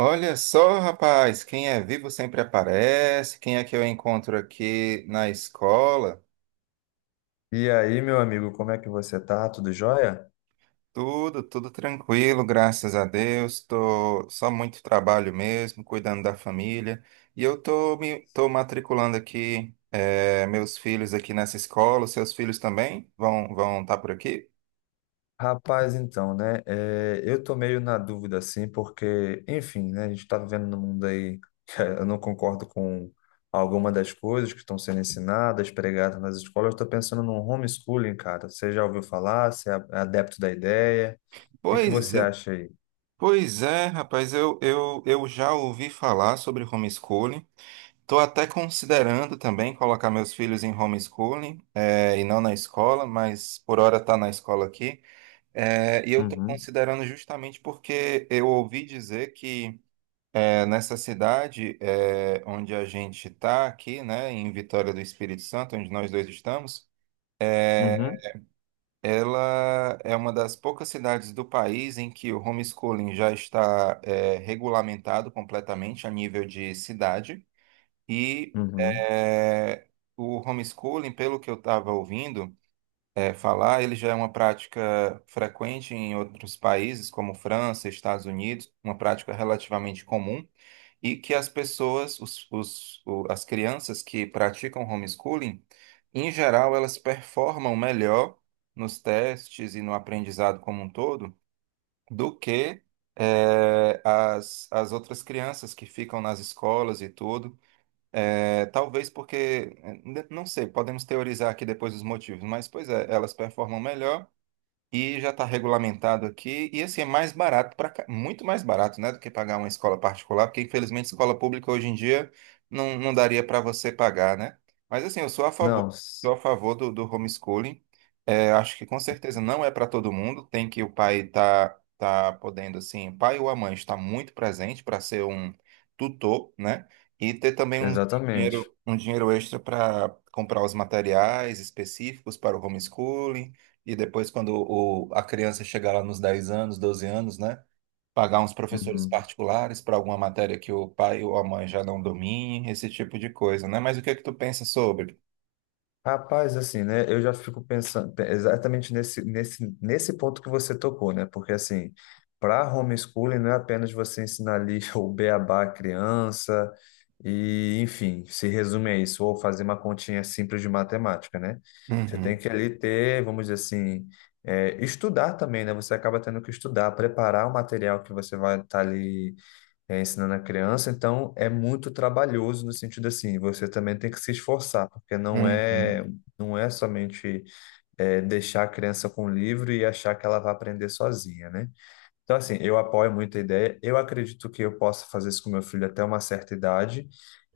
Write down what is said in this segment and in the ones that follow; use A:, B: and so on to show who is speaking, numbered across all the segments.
A: Olha só, rapaz, quem é vivo sempre aparece. Quem é que eu encontro aqui na escola?
B: E aí, meu amigo, como é que você tá? Tudo jóia?
A: Tudo tranquilo, graças a Deus. Tô só muito trabalho mesmo, cuidando da família. E eu tô matriculando aqui meus filhos aqui nessa escola. Os seus filhos também vão estar por aqui?
B: Rapaz, então, né? Eu tô meio na dúvida, assim, porque, enfim, né? A gente tá vivendo num mundo aí que eu não concordo com alguma das coisas que estão sendo ensinadas, pregadas nas escolas. Eu tô pensando num homeschooling, cara. Você já ouviu falar? Você é adepto da ideia? O que que
A: Pois
B: você
A: é,
B: acha aí?
A: pois é, rapaz. Eu já ouvi falar sobre homeschooling. Estou até considerando também colocar meus filhos em homeschooling, e não na escola, mas por hora está na escola aqui. E eu estou
B: Uhum,
A: considerando justamente porque eu ouvi dizer que nessa cidade onde a gente está aqui, né, em Vitória do Espírito Santo, onde nós dois estamos, é,
B: uhum,
A: ela é uma das poucas cidades do país em que o homeschooling já está regulamentado completamente a nível de cidade. E
B: uhum.
A: é, o homeschooling, pelo que eu estava ouvindo é, falar, ele já é uma prática frequente em outros países, como França, Estados Unidos, uma prática relativamente comum, e que as pessoas, as crianças que praticam homeschooling, em geral, elas performam melhor nos testes e no aprendizado como um todo do que é, as outras crianças que ficam nas escolas e tudo. É, talvez porque, não sei, podemos teorizar aqui depois os motivos, mas pois é, elas performam melhor. E já está regulamentado aqui. E assim, é mais barato, muito mais barato, né, do que pagar uma escola particular, porque infelizmente escola pública hoje em dia não daria para você pagar, né? Mas assim, eu
B: Não, s-
A: sou a favor do homeschooling. É, acho que com certeza não é para todo mundo. Tem que o pai tá podendo, assim, o pai ou a mãe está muito presente para ser um tutor, né? E ter também
B: Exatamente.
A: um dinheiro extra para comprar os materiais específicos para o homeschooling e depois, quando a criança chegar lá nos 10 anos, 12 anos, né? Pagar uns professores
B: Uhum.
A: particulares para alguma matéria que o pai ou a mãe já não domine, esse tipo de coisa, né? Mas o que é que tu pensa sobre?
B: Rapaz, assim, né? Eu já fico pensando exatamente nesse ponto que você tocou, né? Porque, assim, para homeschooling não é apenas você ensinar ali o beabá à criança e, enfim, se resume a isso, ou fazer uma continha simples de matemática, né? Você tem
A: Uhum,
B: que ali ter, vamos dizer assim, estudar também, né? Você acaba tendo que estudar, preparar o material que você vai estar ali ensinando a criança, então é muito trabalhoso no sentido assim, você também tem que se esforçar, porque não
A: uhum,
B: é não é somente deixar a criança com o livro e achar que ela vai aprender sozinha, né? Então, assim, eu apoio muito a ideia. Eu acredito que eu possa fazer isso com meu filho até uma certa idade.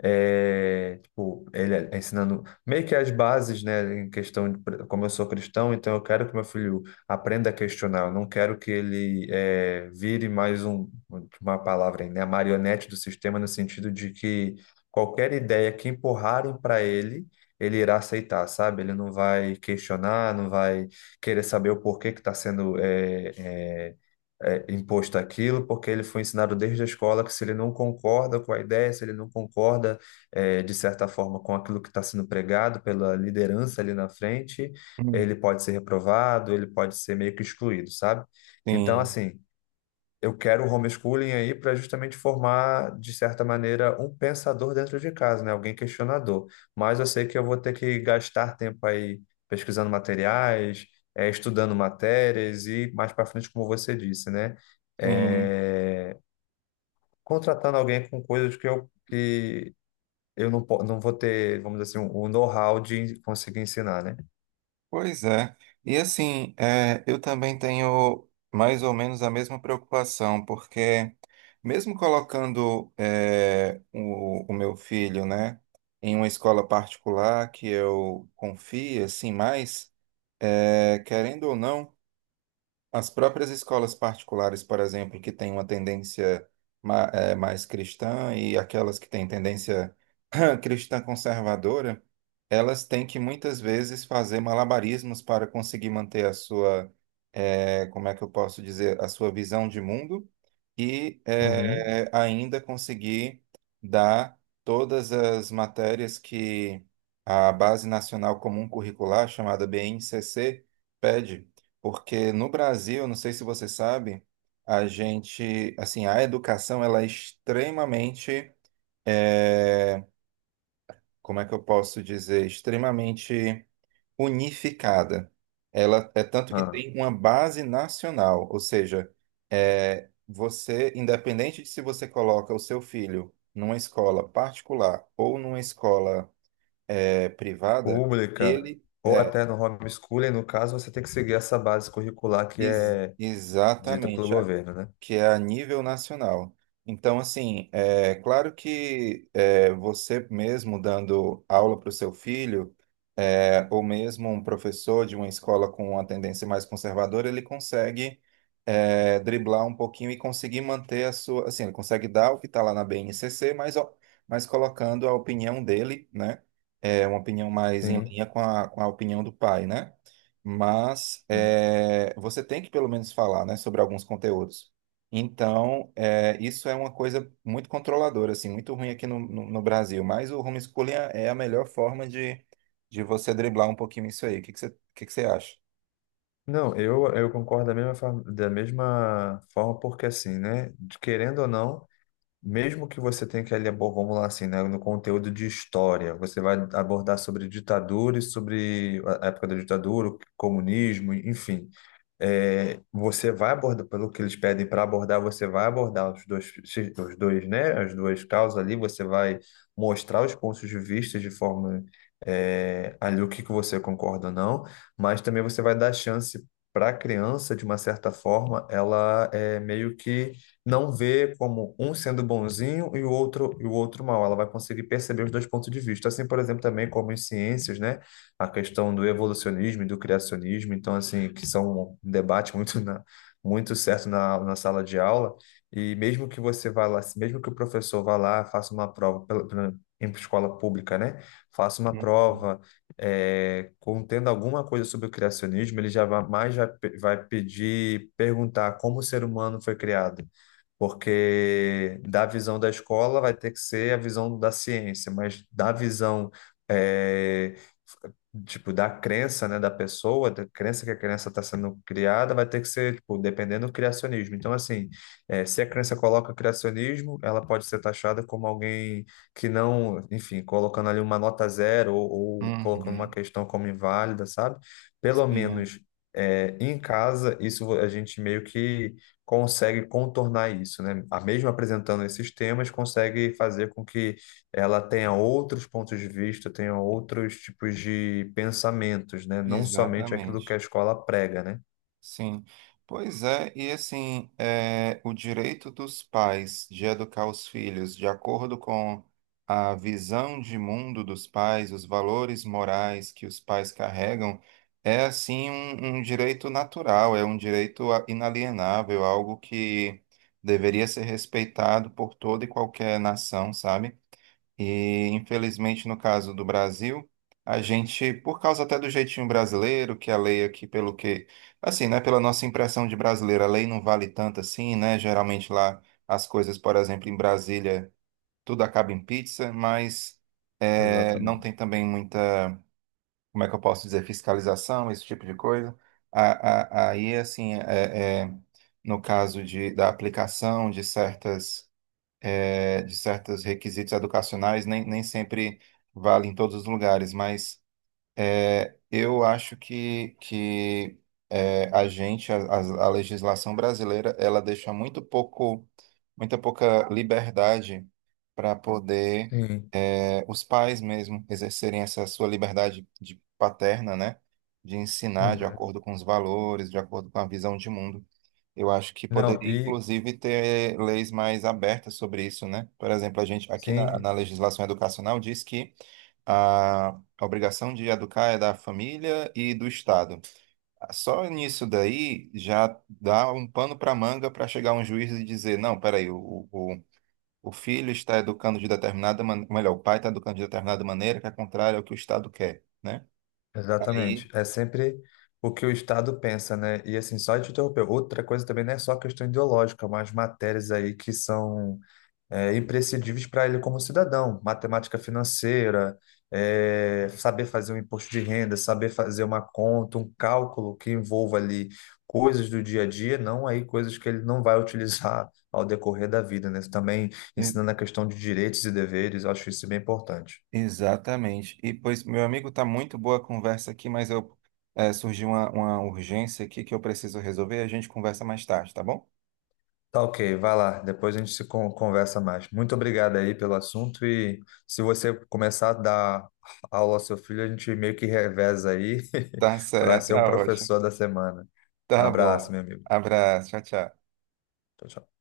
B: É, tipo, ele é ensinando meio que as bases, né, em questão de como eu sou cristão, então eu quero que meu filho aprenda a questionar. Eu não quero que ele vire mais um, uma palavra, aí, né, a marionete do sistema, no sentido de que qualquer ideia que empurrarem para ele, ele irá aceitar, sabe? Ele não vai questionar, não vai querer saber o porquê que está sendo. Imposto aquilo, porque ele foi ensinado desde a escola que se ele não concorda com a ideia, se ele não concorda, de certa forma, com aquilo que está sendo pregado pela liderança ali na frente,
A: uhum.
B: ele pode ser reprovado, ele pode ser meio que excluído, sabe? Então,
A: Sim,
B: assim, eu quero o homeschooling aí para justamente formar, de certa maneira, um pensador dentro de casa, né? Alguém questionador. Mas eu sei que eu vou ter que gastar tempo aí pesquisando materiais, estudando matérias e mais para frente, como você disse, né?
A: sim.
B: Eh, Contratando alguém com coisas que eu não, po- não vou ter, vamos dizer assim, o know-how de conseguir ensinar, né?
A: Pois é. E assim, é, eu também tenho mais ou menos a mesma preocupação, porque mesmo colocando é, o meu filho, né, em uma escola particular que eu confio, assim, mais, é, querendo ou não, as próprias escolas particulares, por exemplo, que têm uma tendência é, mais cristã e aquelas que têm tendência cristã conservadora, elas têm que muitas vezes fazer malabarismos para conseguir manter a sua, como é que eu posso dizer, a sua visão de mundo e
B: Uhum.
A: ainda conseguir dar todas as matérias que a Base Nacional Comum Curricular, chamada BNCC, pede. Porque no Brasil, não sei se você sabe, a gente, assim, a educação ela é extremamente eh, como é que eu posso dizer, extremamente unificada. Ela é tanto que
B: Ah,
A: tem uma base nacional, ou seja, é, você, independente de se você coloca o seu filho numa escola particular ou numa escola é, privada,
B: pública.
A: ele
B: Ou
A: é
B: até no homeschooling, no caso, você tem que seguir essa base curricular que é dita pelo
A: exatamente
B: governo, né?
A: que é a nível nacional. Então, assim, é claro que é, você mesmo dando aula para o seu filho é, ou mesmo um professor de uma escola com uma tendência mais conservadora, ele consegue é, driblar um pouquinho e conseguir manter a sua, assim, ele consegue dar o que está lá na BNCC, mas, ó, mas colocando a opinião dele, né? É uma opinião mais em
B: Sim,
A: linha com com a opinião do pai, né? Mas
B: sim.
A: é, você tem que pelo menos falar, né, sobre alguns conteúdos. Então, é, isso é uma coisa muito controladora, assim, muito ruim aqui no Brasil. Mas o homeschooling é a melhor forma de você driblar um pouquinho isso aí. O que que você, o que que você acha?
B: Não, eu concordo da mesma forma, porque assim, né? Querendo ou não. Mesmo que você tenha que ali, vamos lá assim, né, no conteúdo de história, você vai abordar sobre ditadura e sobre a época da ditadura, o comunismo, enfim. É, você vai abordar, pelo que eles pedem para abordar, você vai abordar os dois, né, as duas causas ali, você vai mostrar os pontos de vista de forma, ali o que que você concorda ou não, mas também você vai dar chance para a criança, de uma certa forma, ela é meio que não vê como um sendo bonzinho e o outro mal. Ela vai conseguir perceber os dois pontos de vista. Assim, por exemplo, também como em ciências, né? A questão do evolucionismo e do criacionismo, então assim, que são um debate muito certo na, na sala de aula. E mesmo que você vá lá, mesmo que o professor vá lá, faça uma prova em escola pública, né? Faça uma
A: Uhum.
B: prova contendo alguma coisa sobre o criacionismo, ele já vai, vai pedir, perguntar como o ser humano foi criado, porque da visão da escola vai ter que ser a visão da ciência, mas da visão é, tipo da crença, né, da pessoa, da crença que a criança está sendo criada, vai ter que ser tipo dependendo do criacionismo. Então assim, se a criança coloca criacionismo, ela pode ser taxada como alguém que não, enfim, colocando ali uma nota zero ou colocando uma
A: Uhum.
B: questão como inválida, sabe? Pelo
A: Sim,
B: menos em casa, isso a gente meio que consegue contornar isso, né? A mesmo apresentando esses temas, consegue fazer com que ela tenha outros pontos de vista, tenha outros tipos de pensamentos, né? Não somente aquilo que
A: exatamente.
B: a escola prega, né?
A: Sim. Pois é, e assim, é, o direito dos pais de educar os filhos de acordo com a visão de mundo dos pais, os valores morais que os pais carregam, é assim um, um direito natural, é um direito inalienável, algo que deveria ser respeitado por toda e qualquer nação, sabe? E, infelizmente, no caso do Brasil, a gente, por causa até do jeitinho brasileiro, que a lei aqui, pelo que, assim, né, pela nossa impressão de brasileiro, a lei não vale tanto assim, né? Geralmente lá as coisas, por exemplo, em Brasília, tudo acaba em pizza, mas não tem
B: Exatamente.
A: também muita, como é que eu posso dizer, fiscalização, esse tipo de coisa. Aí, assim, é, é, no caso de, da aplicação de certas é, de certos requisitos educacionais, nem sempre vale em todos os lugares, mas. É, eu acho que é, a gente, a legislação brasileira, ela deixa muito pouco, muita pouca liberdade para poder
B: Sim.
A: é, os pais mesmo exercerem essa sua liberdade de paterna, né? De ensinar de
B: Uhum.
A: acordo com os valores, de acordo com a visão de mundo. Eu acho que
B: Não,
A: poderia,
B: e
A: inclusive, ter leis mais abertas sobre isso, né? Por exemplo, a gente aqui na
B: sim,
A: legislação educacional diz que a a obrigação de educar é da família e do Estado. Só nisso daí já dá um pano para manga para chegar um juiz e dizer: não, peraí, o filho está educando de determinada maneira, melhor, o pai está educando de determinada maneira que é contrária ao que o Estado quer, né?
B: exatamente.
A: Aí.
B: É sempre o que o Estado pensa, né? E assim, só te interromper, outra coisa também não é só questão ideológica, mas matérias aí que são imprescindíveis para ele como cidadão. Matemática financeira, saber fazer um imposto de renda, saber fazer uma conta, um cálculo que envolva ali coisas do dia a dia, não aí coisas que ele não vai utilizar ao decorrer da vida, né? Também
A: e-
B: ensinando a questão de direitos e deveres, eu acho isso bem importante.
A: Exatamente. E, pois, meu amigo, tá muito boa a conversa aqui, mas eu surgiu uma urgência aqui que eu preciso resolver. A gente conversa mais tarde, tá bom?
B: Tá ok, vai lá, depois a gente se con- conversa mais. Muito obrigado aí pelo assunto e se você começar a dar aula ao seu filho, a gente meio que reveza aí
A: Tá
B: para
A: certo,
B: ser um
A: tá ótimo.
B: professor da semana. Um
A: Tá
B: abraço,
A: bom.
B: meu amigo.
A: Abraço, tchau, tchau.
B: Tchau, tchau.